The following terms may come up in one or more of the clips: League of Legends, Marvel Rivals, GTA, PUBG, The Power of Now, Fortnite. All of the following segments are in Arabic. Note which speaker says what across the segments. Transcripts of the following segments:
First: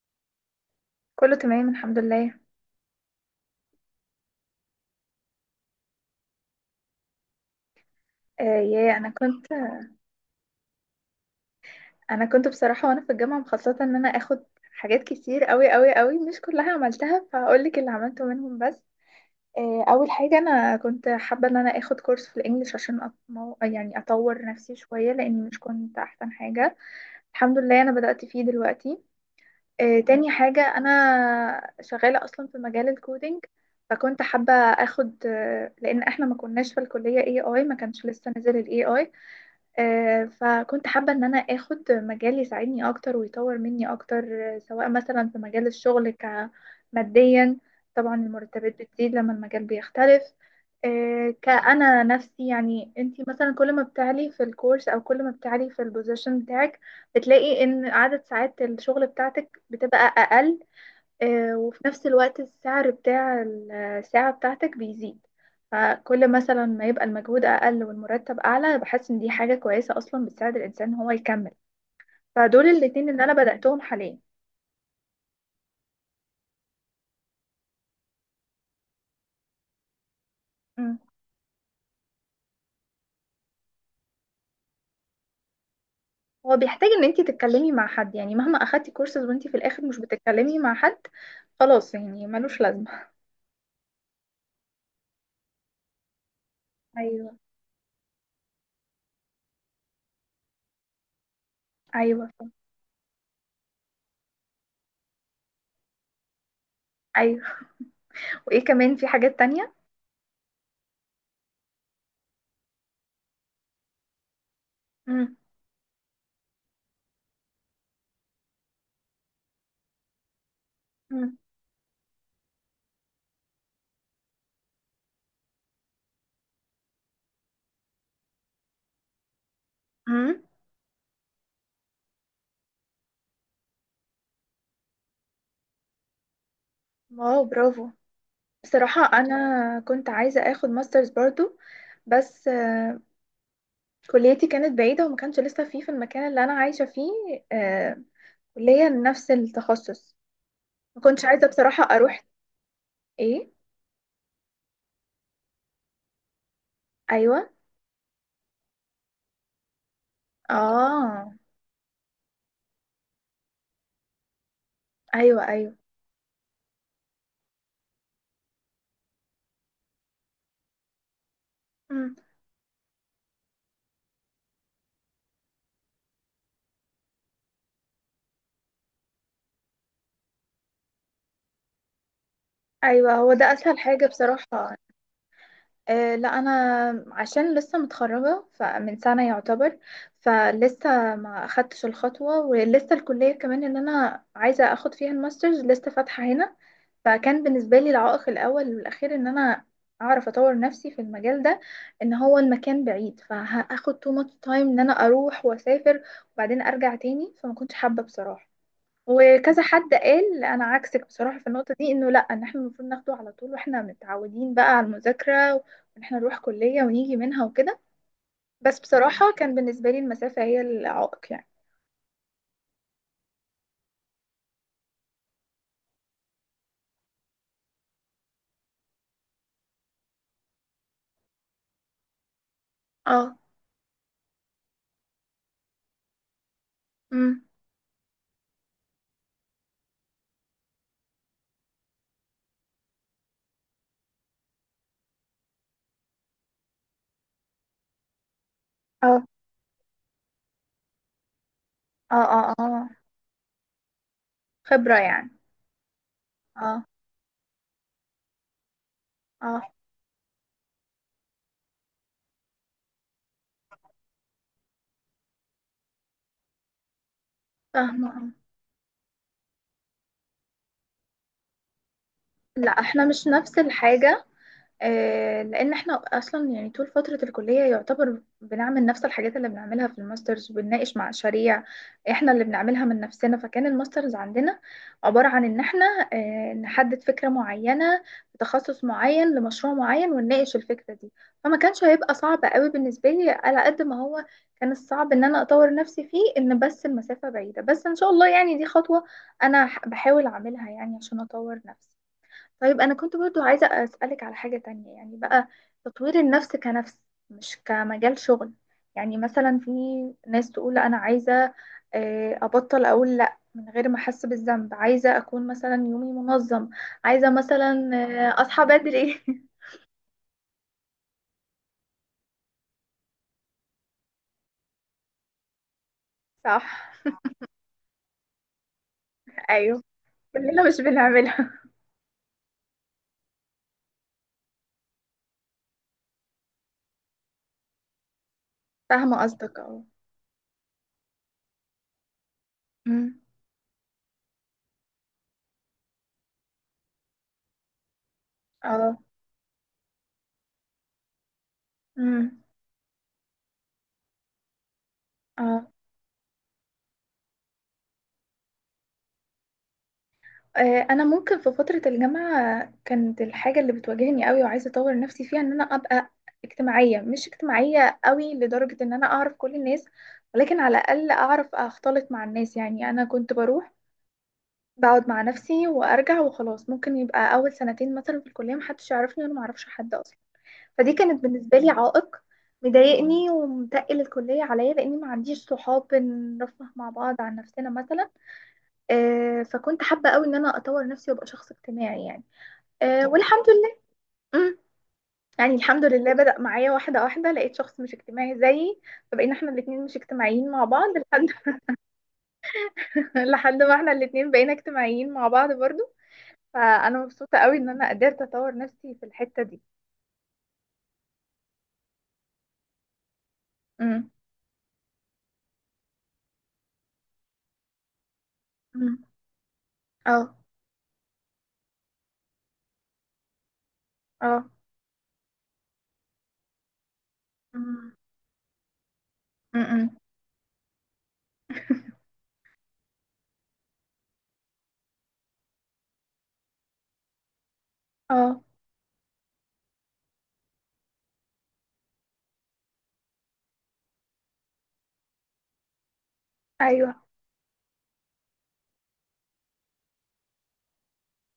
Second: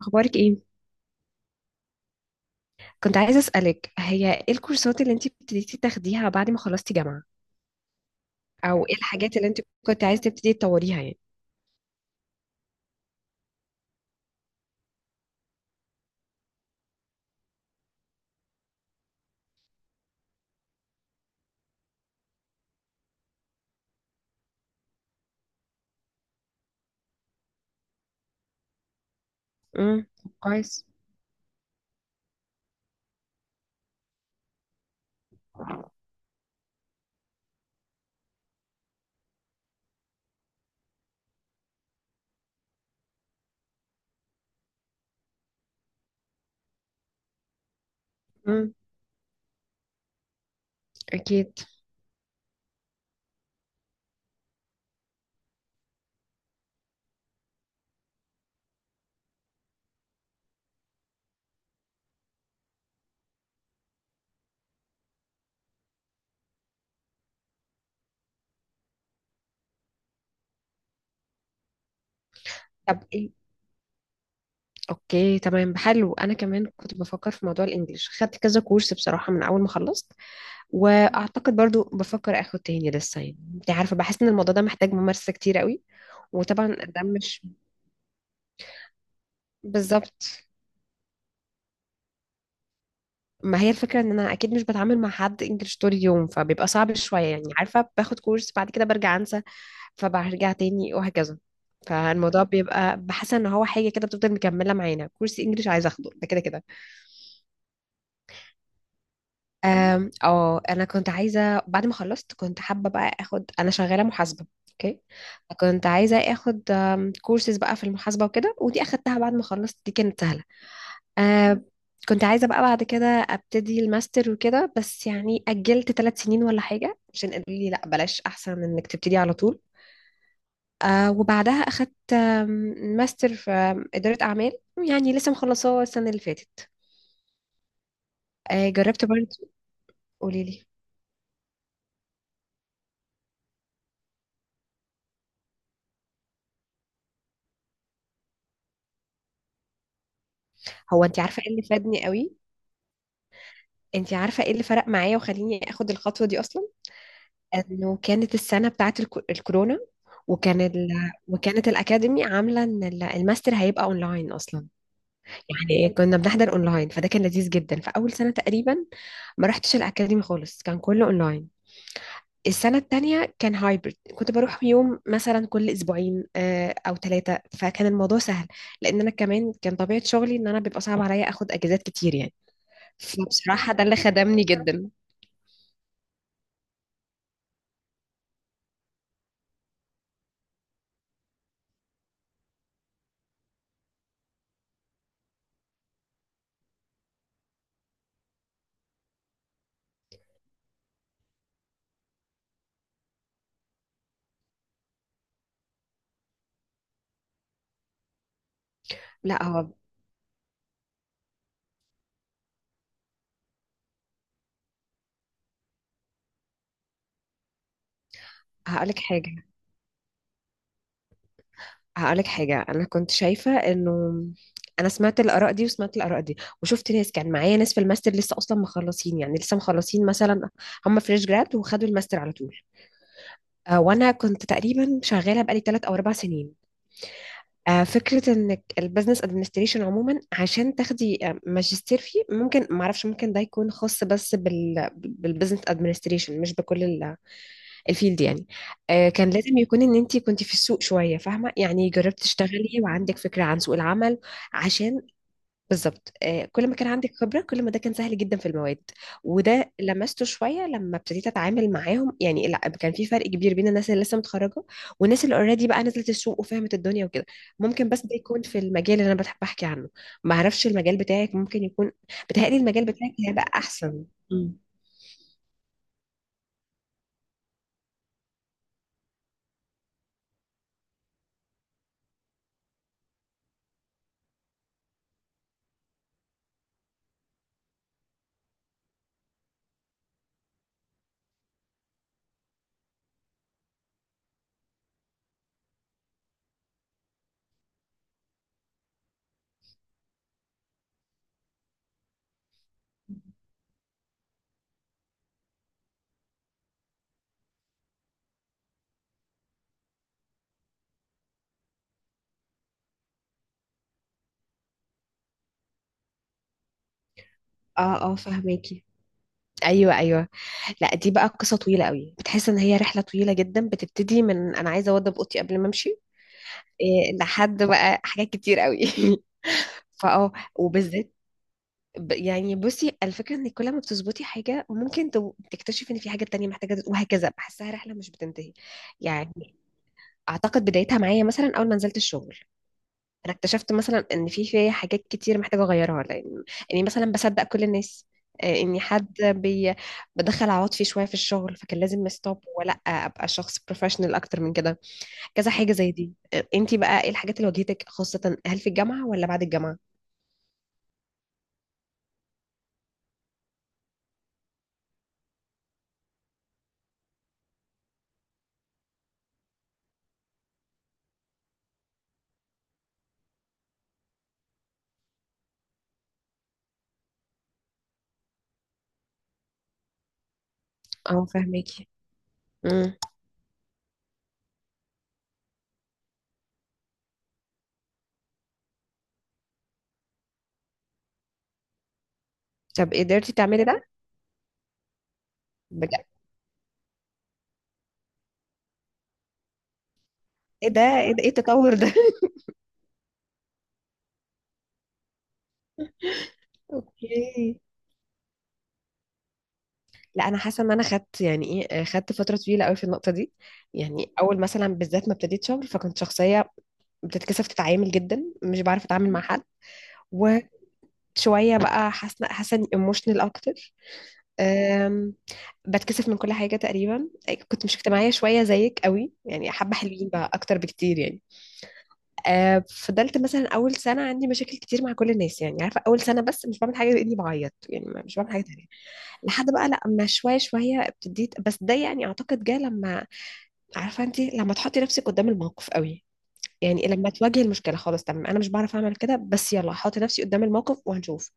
Speaker 1: اخبارك ايه؟
Speaker 2: كله تمام الحمد لله.
Speaker 1: كنت عايزه اسالك، هي ايه الكورسات اللي انت ابتديتي تاخديها بعد ما خلصتي جامعه؟
Speaker 2: آه
Speaker 1: او ايه
Speaker 2: يا انا
Speaker 1: الحاجات
Speaker 2: كنت
Speaker 1: اللي انت كنت عايزه تبتدي تطوريها يعني؟
Speaker 2: انا كنت بصراحه وانا في الجامعه مخططه ان انا اخد حاجات كتير قوي قوي قوي، مش كلها عملتها فهقول لك اللي عملته منهم بس. اول حاجه انا كنت حابه ان انا اخد كورس في الانجليش عشان يعني اطور نفسي شويه لاني مش كنت احسن حاجه. الحمد لله انا بدات فيه دلوقتي.
Speaker 1: امم.
Speaker 2: تاني حاجه
Speaker 1: كويس.
Speaker 2: انا شغاله اصلا في مجال الكودينج. فكنت حابه اخد، لان احنا ما كناش في الكليه اي اي، ما كانش لسه نزل الاي اي. فكنت حابة إن أنا آخد مجال يساعدني أكتر ويطور مني أكتر، سواء مثلا في مجال الشغل ماديا. طبعا
Speaker 1: امم.
Speaker 2: المرتبات بتزيد لما المجال بيختلف.
Speaker 1: اكيد.
Speaker 2: كأنا نفسي، يعني أنتي مثلا كل ما بتعلي في الكورس أو كل ما بتعلي في البوزيشن بتاعك بتلاقي إن عدد ساعات الشغل بتاعتك بتبقى أقل. وفي نفس الوقت السعر بتاع الساعة بتاعتك بيزيد. فكل مثلا ما يبقى المجهود أقل والمرتب أعلى بحس إن دي حاجة كويسة أصلا بتساعد الإنسان إن هو يكمل. فدول
Speaker 1: طب
Speaker 2: الاتنين اللي
Speaker 1: ايه
Speaker 2: أنا بدأتهم حاليا.
Speaker 1: اوكي، تمام، حلو. انا كمان كنت بفكر في موضوع الانجليش، خدت كذا كورس بصراحه من اول ما خلصت.
Speaker 2: مم.
Speaker 1: واعتقد برضو بفكر اخد تاني لسه، يعني انت عارفه، بحس ان الموضوع ده محتاج ممارسه كتير قوي.
Speaker 2: هو
Speaker 1: وطبعا
Speaker 2: بيحتاج
Speaker 1: ده
Speaker 2: إن أنتي
Speaker 1: مش
Speaker 2: تتكلمي مع حد، يعني مهما أخدتي كورسز وأنتي في الآخر مش
Speaker 1: بالظبط.
Speaker 2: بتتكلمي مع حد خلاص يعني ملوش لازمة.
Speaker 1: ما هي الفكرة ان انا اكيد مش بتعامل مع حد انجلش طول اليوم، فبيبقى صعب شوية،
Speaker 2: ايوه.
Speaker 1: يعني عارفة، باخد كورس بعد كده برجع انسى، فبرجع تاني وهكذا.
Speaker 2: أيوه،
Speaker 1: فالموضوع بيبقى، بحس ان هو حاجة كده بتفضل مكملة معانا. كورس انجلش عايزة اخده ده كده كده.
Speaker 2: أيوه. وإيه كمان في حاجات تانية؟
Speaker 1: أم، اه انا كنت عايزة، بعد ما خلصت كنت حابة بقى اخد، انا شغالة محاسبة اوكي.
Speaker 2: مم.
Speaker 1: كنت عايزة اخد كورسز بقى في المحاسبة وكده، ودي اخدتها بعد ما خلصت، دي كانت سهلة.
Speaker 2: مم.
Speaker 1: آه كنت عايزة بقى بعد كده أبتدي الماستر وكده، بس يعني أجلت 3 سنين ولا حاجة عشان قالوا لي لأ بلاش، أحسن من إنك تبتدي على طول.
Speaker 2: مم.
Speaker 1: وبعدها أخدت ماستر في إدارة أعمال، يعني لسه مخلصاه السنة اللي فاتت.
Speaker 2: واو، برافو. بصراحة
Speaker 1: جربت
Speaker 2: أنا
Speaker 1: برضه.
Speaker 2: كنت عايزة
Speaker 1: قولي لي.
Speaker 2: أخد ماسترز برضو. بس كليتي كانت بعيدة وما كانش لسه فيه في المكان اللي أنا عايشة فيه، آه، كلية نفس التخصص. ما
Speaker 1: هو أنت
Speaker 2: كنتش
Speaker 1: عارفة
Speaker 2: عايزة
Speaker 1: إيه اللي
Speaker 2: بصراحة
Speaker 1: فادني
Speaker 2: أروح.
Speaker 1: قوي؟
Speaker 2: إيه.
Speaker 1: أنت عارفة إيه اللي فرق معايا وخليني أخد الخطوة دي أصلا؟
Speaker 2: أيوة.
Speaker 1: إنه كانت السنة بتاعت الكورونا. وكان ال...
Speaker 2: آه.
Speaker 1: وكانت الأكاديمي عاملة إن الماستر هيبقى أونلاين أصلا،
Speaker 2: أيوة، أيوة.
Speaker 1: يعني كنا بنحضر اونلاين، فده كان لذيذ جدا. فاول سنه تقريبا ما رحتش الاكاديمي خالص، كان كله اونلاين.
Speaker 2: مم.
Speaker 1: السنه التانية كان هايبرد، كنت بروح يوم مثلا كل اسبوعين او ثلاثه، فكان الموضوع سهل، لان انا كمان كان طبيعه شغلي ان انا بيبقى صعب عليا اخد اجازات كتير يعني.
Speaker 2: أيوة، هو ده
Speaker 1: فبصراحه
Speaker 2: أسهل
Speaker 1: ده اللي
Speaker 2: حاجة
Speaker 1: خدمني
Speaker 2: بصراحة.
Speaker 1: جدا.
Speaker 2: لا انا عشان لسه متخرجه فمن سنه يعتبر، فلسه ما اخدتش الخطوه، ولسه الكليه كمان اللي انا عايزه اخد فيها الماسترز لسه فاتحه هنا. فكان بالنسبه لي العائق الاول والاخير ان انا اعرف اطور نفسي في المجال ده، ان هو المكان بعيد فهاخد too much time ان انا اروح واسافر وبعدين ارجع تاني، فما كنتش حابه بصراحه.
Speaker 1: لا
Speaker 2: وكذا
Speaker 1: هو.
Speaker 2: حد قال انا عكسك بصراحه في النقطه دي، انه لا، ان احنا المفروض ناخده على طول واحنا متعودين بقى على المذاكره، وان احنا نروح كليه ونيجي منها وكده. بس
Speaker 1: هقولك
Speaker 2: بصراحه
Speaker 1: حاجه
Speaker 2: كان بالنسبه لي المسافه هي العائق يعني.
Speaker 1: هقولك حاجة أنا كنت شايفة إنه أنا سمعت الآراء دي وسمعت الآراء دي، وشفت ناس كان معايا، ناس في الماستر لسه أصلا مخلصين، يعني لسه مخلصين مثلا، هم فريش جراد وخدوا الماستر على طول.
Speaker 2: اه.
Speaker 1: وأنا كنت تقريبا شغالة بقالي 3 أو 4 سنين.
Speaker 2: امم.
Speaker 1: فكرة إنك البزنس أدمنستريشن عموما، عشان تاخدي ماجستير فيه، ممكن معرفش، ممكن ده يكون خاص بس بالبزنس أدمنستريشن مش بكل الفيلد يعني.
Speaker 2: اه،
Speaker 1: كان لازم يكون ان انت كنت في السوق شويه فاهمه، يعني
Speaker 2: اه،
Speaker 1: جربت
Speaker 2: اه،
Speaker 1: تشتغلي
Speaker 2: اه.
Speaker 1: وعندك فكره عن سوق العمل
Speaker 2: خبره
Speaker 1: عشان.
Speaker 2: يعني.
Speaker 1: بالظبط. كل ما
Speaker 2: اه،
Speaker 1: كان عندك خبره كل ما ده كان سهل جدا في المواد.
Speaker 2: اه،
Speaker 1: وده لمسته شويه لما ابتديت اتعامل معاهم، يعني لا، كان في فرق كبير بين الناس اللي لسه متخرجه والناس اللي اوريدي بقى نزلت السوق وفهمت الدنيا وكده. ممكن بس
Speaker 2: فاهمه،
Speaker 1: ده
Speaker 2: اه.
Speaker 1: يكون في المجال اللي انا بحب احكي عنه. ما اعرفش المجال بتاعك ممكن يكون، بتهيألي
Speaker 2: لا
Speaker 1: المجال
Speaker 2: احنا
Speaker 1: بتاعك
Speaker 2: مش
Speaker 1: هيبقى
Speaker 2: نفس
Speaker 1: احسن.
Speaker 2: الحاجه.
Speaker 1: مم.
Speaker 2: لان احنا اصلا يعني طول فتره الكليه يعتبر بنعمل نفس الحاجات اللي بنعملها في الماسترز، وبنناقش مع مشاريع احنا اللي بنعملها من نفسنا، فكان الماسترز عندنا عباره عن ان احنا نحدد فكره معينه بتخصص معين لمشروع معين ونناقش الفكره دي. فما كانش هيبقى صعب قوي بالنسبه لي، على قد ما هو كان الصعب ان انا اطور نفسي فيه، ان بس المسافه بعيده، بس ان شاء الله يعني دي خطوه انا بحاول اعملها يعني عشان اطور نفسي. طيب أنا كنت برضو عايزة أسألك على حاجة تانية يعني بقى، تطوير النفس كنفس مش كمجال شغل. يعني مثلا في ناس تقول لا، أنا عايزة أبطل أقول لأ من غير ما أحس بالذنب، عايزة أكون مثلا يومي منظم، عايزة مثلا
Speaker 1: اه، اه،
Speaker 2: أصحى
Speaker 1: فهماكي.
Speaker 2: بدري.
Speaker 1: ايوه، ايوه. لا، دي بقى قصة طويلة قوي، بتحس ان هي رحلة طويلة جدا، بتبتدي من انا عايزة اوضب اوضتي قبل ما امشي.
Speaker 2: صح.
Speaker 1: إيه، لحد بقى حاجات كتير قوي.
Speaker 2: أيوه، كلنا مش
Speaker 1: وبالذات،
Speaker 2: بنعملها.
Speaker 1: يعني بصي الفكرة ان كل ما بتظبطي حاجة ممكن تكتشفي ان في حاجة تانية محتاجة وهكذا، بحسها رحلة مش بتنتهي.
Speaker 2: فاهمة
Speaker 1: يعني
Speaker 2: قصدك، اه.
Speaker 1: اعتقد بدايتها معايا مثلا اول ما نزلت الشغل،
Speaker 2: أمم.
Speaker 1: انا اكتشفت مثلا ان في فيا حاجات كتير محتاجه اغيرها، لان اني مثلا بصدق كل الناس، اني
Speaker 2: اه.
Speaker 1: بدخل عواطفي فيه شويه في الشغل، فكان لازم
Speaker 2: أمم.
Speaker 1: ستوب ولا ابقى شخص بروفيشنال اكتر من كده. كذا
Speaker 2: اه.
Speaker 1: حاجه زي دي. انتي بقى ايه الحاجات اللي واجهتك، خاصه هل في الجامعه ولا بعد الجامعه؟
Speaker 2: انا ممكن في فتره الجامعه كانت الحاجه اللي بتواجهني قوي وعايزه اطور نفسي فيها ان انا ابقى اجتماعيه، مش اجتماعيه قوي لدرجه ان انا اعرف كل الناس، ولكن على الاقل اعرف اختلط مع الناس. يعني انا كنت بروح بقعد مع نفسي وارجع وخلاص. ممكن يبقى اول سنتين مثلا في الكليه محدش يعرفني وانا معرفش حد اصلا. فدي كانت
Speaker 1: اه،
Speaker 2: بالنسبه لي
Speaker 1: فاهماكي.
Speaker 2: عائق،
Speaker 1: امم.
Speaker 2: مضايقني ومتقل الكليه عليا لاني ما عنديش صحاب نرفه مع بعض عن نفسنا مثلا. فكنت حابه قوي ان انا اطور نفسي وابقى شخص اجتماعي يعني.
Speaker 1: طب
Speaker 2: آه،
Speaker 1: قدرتي
Speaker 2: والحمد
Speaker 1: تعملي
Speaker 2: لله.
Speaker 1: ده؟
Speaker 2: مم. يعني الحمد
Speaker 1: بجد؟
Speaker 2: لله بدأ معايا واحدة واحدة، لقيت شخص مش اجتماعي زيي، فبقينا احنا الاتنين مش اجتماعيين مع
Speaker 1: ايه ده،
Speaker 2: بعض
Speaker 1: ايه ده؟ إيه
Speaker 2: لحد.
Speaker 1: التطور ده؟
Speaker 2: لحد ما احنا الاتنين بقينا اجتماعيين مع بعض برضو. فأنا مبسوطة قوي
Speaker 1: اوكي.
Speaker 2: ان انا قدرت اطور نفسي في الحتة دي.
Speaker 1: لا، انا حاسه ان انا خدت يعني ايه آه، خدت فتره طويله قوي في النقطه دي.
Speaker 2: مم.
Speaker 1: يعني اول مثلا بالذات ما ابتديت شغل، فكنت شخصيه بتتكسف تتعامل جدا، مش بعرف
Speaker 2: مم.
Speaker 1: اتعامل مع حد.
Speaker 2: اه.
Speaker 1: وشويه بقى حاسه اني ايموشنال اكتر.
Speaker 2: اه.
Speaker 1: أم، بتكسف من كل حاجه تقريبا، كنت مش
Speaker 2: مم.
Speaker 1: اجتماعيه شويه زيك قوي يعني، حبه
Speaker 2: مم.
Speaker 1: حلوين بقى اكتر بكتير يعني. فضلت مثلا اول سنه عندي مشاكل كتير مع كل الناس، يعني عارفه اول سنه بس مش بعمل حاجه غير اني بعيط، يعني مش بعمل
Speaker 2: اه.
Speaker 1: حاجه تانية. لحد بقى لما شويه شويه ابتديت، بس ده يعني اعتقد جه لما، عارفه انت لما تحطي نفسك قدام الموقف قوي، يعني
Speaker 2: ايوه،
Speaker 1: لما تواجه المشكله، خلاص تمام، انا مش بعرف اعمل كده، بس يلا هحط نفسي قدام الموقف وهنشوف.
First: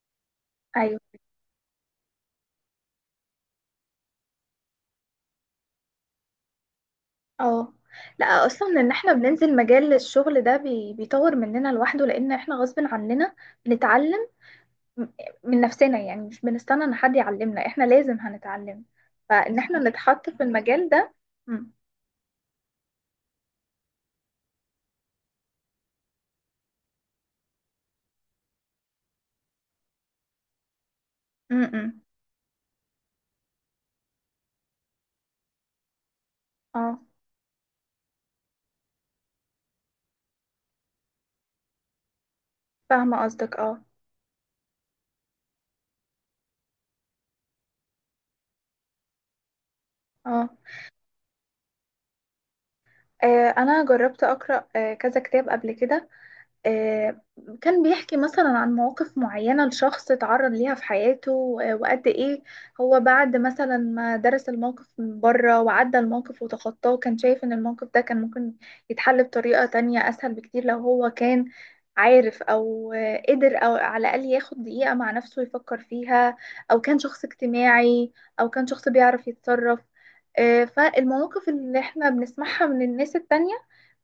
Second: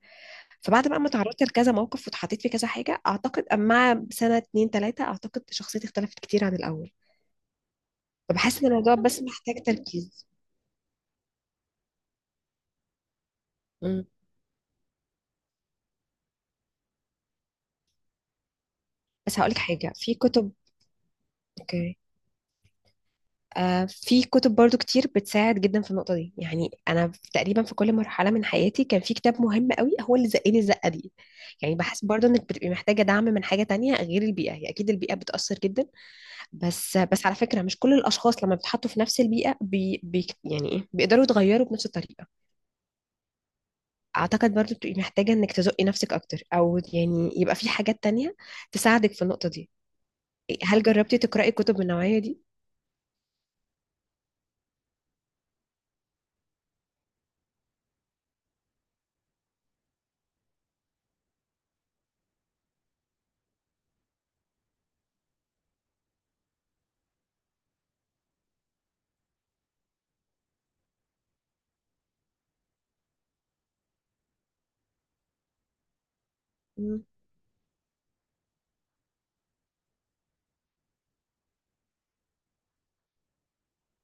Speaker 1: فبعد
Speaker 2: ايوه.
Speaker 1: بقى ما تعرضت لكذا موقف واتحطيت في كذا حاجه، اعتقد مع سنه اتنين تلاته، اعتقد شخصيتي اختلفت كتير عن الاول.
Speaker 2: اه، لا
Speaker 1: فبحس ان
Speaker 2: اصلا ان
Speaker 1: الموضوع
Speaker 2: احنا
Speaker 1: بس
Speaker 2: بننزل
Speaker 1: محتاج
Speaker 2: مجال
Speaker 1: تركيز.
Speaker 2: الشغل ده بيطور مننا لوحده لان احنا غصب عننا
Speaker 1: مم.
Speaker 2: بنتعلم م- من نفسنا، يعني مش بنستنى ان حد يعلمنا، احنا لازم هنتعلم.
Speaker 1: بس هقولك
Speaker 2: فان احنا صح
Speaker 1: حاجه في
Speaker 2: نتحط في
Speaker 1: كتب.
Speaker 2: المجال ده. م-
Speaker 1: اوكي. في كتب برضو كتير بتساعد جدا في النقطه دي، يعني انا تقريبا في كل مرحله من حياتي كان في كتاب مهم قوي هو اللي زقني الزقه دي.
Speaker 2: م-
Speaker 1: يعني
Speaker 2: م.
Speaker 1: بحس برضو انك بتبقي محتاجه دعم من حاجه تانية غير البيئه، هي اكيد البيئه بتاثر جدا. بس
Speaker 2: اه،
Speaker 1: بس على فكرة مش كل الأشخاص لما بيتحطوا في نفس البيئة بي بي يعني إيه، بيقدروا يتغيروا بنفس الطريقة.
Speaker 2: فاهمة قصدك، اه،
Speaker 1: أعتقد برضو بتبقي محتاجة إنك تزقي نفسك أكتر، أو يعني يبقى في حاجات تانية تساعدك في النقطة دي.
Speaker 2: اه.
Speaker 1: هل جربتي تقرأي كتب من النوعية دي؟
Speaker 2: انا جربت اقرا كذا كتاب قبل كده. آه، كان بيحكي مثلا عن مواقف معينة لشخص اتعرض ليها في حياته، وقد ايه هو بعد مثلا ما درس الموقف من بره وعدى الموقف وتخطاه كان شايف ان الموقف ده كان ممكن يتحل بطريقة تانية اسهل بكتير لو هو كان عارف او قدر، او على الاقل ياخد دقيقة مع نفسه يفكر فيها، او كان
Speaker 1: مم.
Speaker 2: شخص اجتماعي، او كان شخص بيعرف يتصرف. فالمواقف اللي احنا بنسمعها من الناس التانية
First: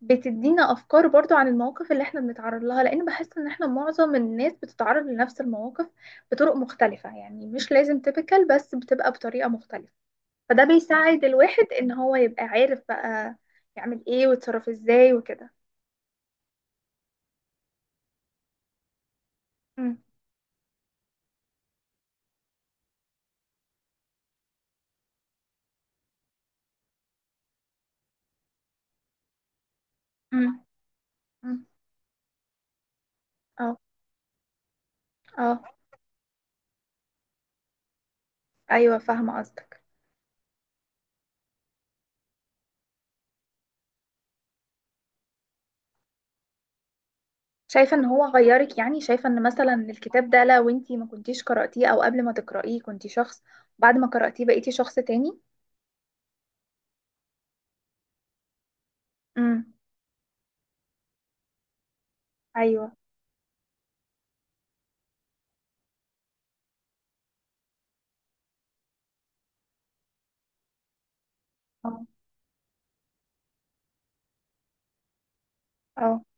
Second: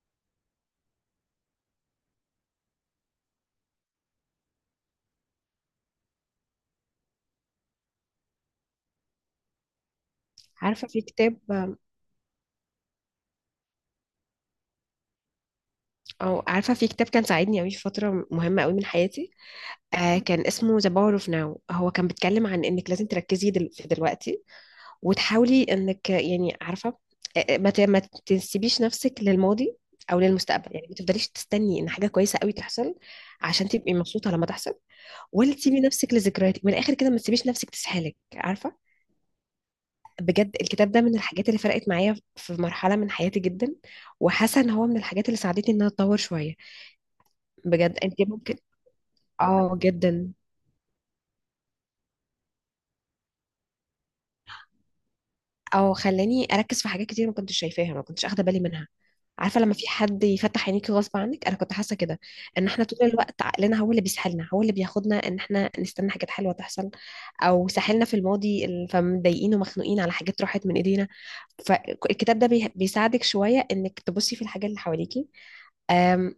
Speaker 2: بتدينا افكار برضو عن المواقف اللي احنا بنتعرض لها، لان بحس ان احنا معظم الناس بتتعرض لنفس المواقف بطرق مختلفة، يعني مش لازم تيبيكال، بس بتبقى بطريقة مختلفة. فده
Speaker 1: عارفة في
Speaker 2: بيساعد
Speaker 1: كتاب
Speaker 2: الواحد ان هو يبقى عارف بقى يعمل ايه ويتصرف ازاي وكده.
Speaker 1: عارفة في كتاب كان ساعدني أوي في فترة مهمة أوي من حياتي.
Speaker 2: مم.
Speaker 1: كان اسمه The Power of Now، هو كان بيتكلم عن إنك لازم تركزي في دلوقتي، وتحاولي انك، يعني عارفه، ما تسيبيش نفسك للماضي او
Speaker 2: مم.
Speaker 1: للمستقبل، يعني ما تفضليش
Speaker 2: مم.
Speaker 1: تستني ان حاجه كويسه قوي تحصل عشان
Speaker 2: اه.
Speaker 1: تبقي مبسوطه لما تحصل، ولا
Speaker 2: اه.
Speaker 1: تسيبي نفسك لذكرياتك. من الاخر كده ما تسيبيش نفسك تسحلك، عارفه.
Speaker 2: ايوه، فاهمة قصدك.
Speaker 1: بجد الكتاب ده من الحاجات اللي فرقت معايا في مرحله من حياتي جدا، وحاسه ان هو من الحاجات اللي ساعدتني ان انا اتطور شويه.
Speaker 2: شايفة
Speaker 1: بجد
Speaker 2: ان
Speaker 1: انت
Speaker 2: هو
Speaker 1: ممكن.
Speaker 2: غيرك، يعني شايفة ان مثلا
Speaker 1: اه،
Speaker 2: الكتاب
Speaker 1: جدا.
Speaker 2: ده لو انتي ما كنتيش قرأتيه او قبل ما تقرأيه كنتي شخص، بعد ما قرأتيه بقيتي شخص تاني.
Speaker 1: او خلاني اركز في حاجات كتير ما كنتش شايفاها، ما كنتش اخده بالي منها. عارفه
Speaker 2: امم.
Speaker 1: لما في حد يفتح عينيكي غصب عنك، انا كنت حاسه كده ان احنا
Speaker 2: ايوه.
Speaker 1: طول الوقت عقلنا هو اللي بيسحلنا، هو اللي بياخدنا ان احنا نستنى حاجات حلوه تحصل، او ساحلنا في الماضي فمضايقين ومخنوقين على حاجات راحت من ايدينا.
Speaker 2: اه.
Speaker 1: فالكتاب ده بيساعدك شويه انك تبصي في الحاجات اللي حواليكي.
Speaker 2: اه،
Speaker 1: أم،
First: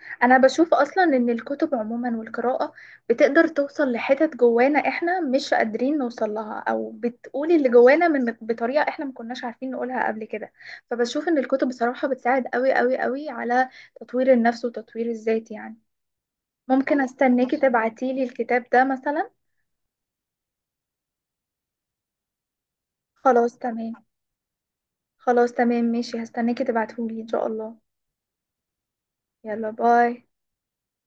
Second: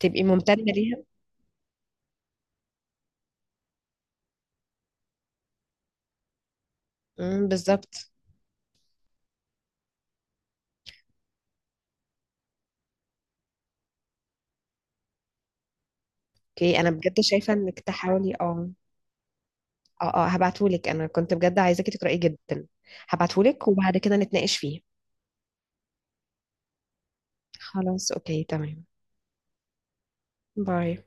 Speaker 1: تبقي
Speaker 2: انا
Speaker 1: ممتنه
Speaker 2: بشوف اصلا
Speaker 1: ليها.
Speaker 2: ان الكتب عموما والقراءة بتقدر توصل لحتت جوانا احنا مش قادرين نوصل لها، او بتقول اللي جوانا
Speaker 1: بالظبط.
Speaker 2: من بطريقة احنا ما كناش عارفين نقولها قبل كده. فبشوف ان الكتب بصراحة بتساعد قوي قوي قوي على تطوير النفس وتطوير الذات يعني.
Speaker 1: اوكي، انا
Speaker 2: ممكن
Speaker 1: بجد شايفه
Speaker 2: استناكي
Speaker 1: انك
Speaker 2: تبعتيلي
Speaker 1: تحاولي،
Speaker 2: الكتاب
Speaker 1: اه.
Speaker 2: ده مثلا.
Speaker 1: اه، اه، هبعتهولك. انا كنت بجد عايزاكي تقرأيه جدا،
Speaker 2: خلاص
Speaker 1: هبعتهولك
Speaker 2: تمام.
Speaker 1: وبعد كده نتناقش فيه.
Speaker 2: خلاص تمام ماشي، هستناكي تبعتهولي ان شاء الله.
Speaker 1: خلاص، اوكي، تمام.
Speaker 2: يلا، باي.
Speaker 1: باي.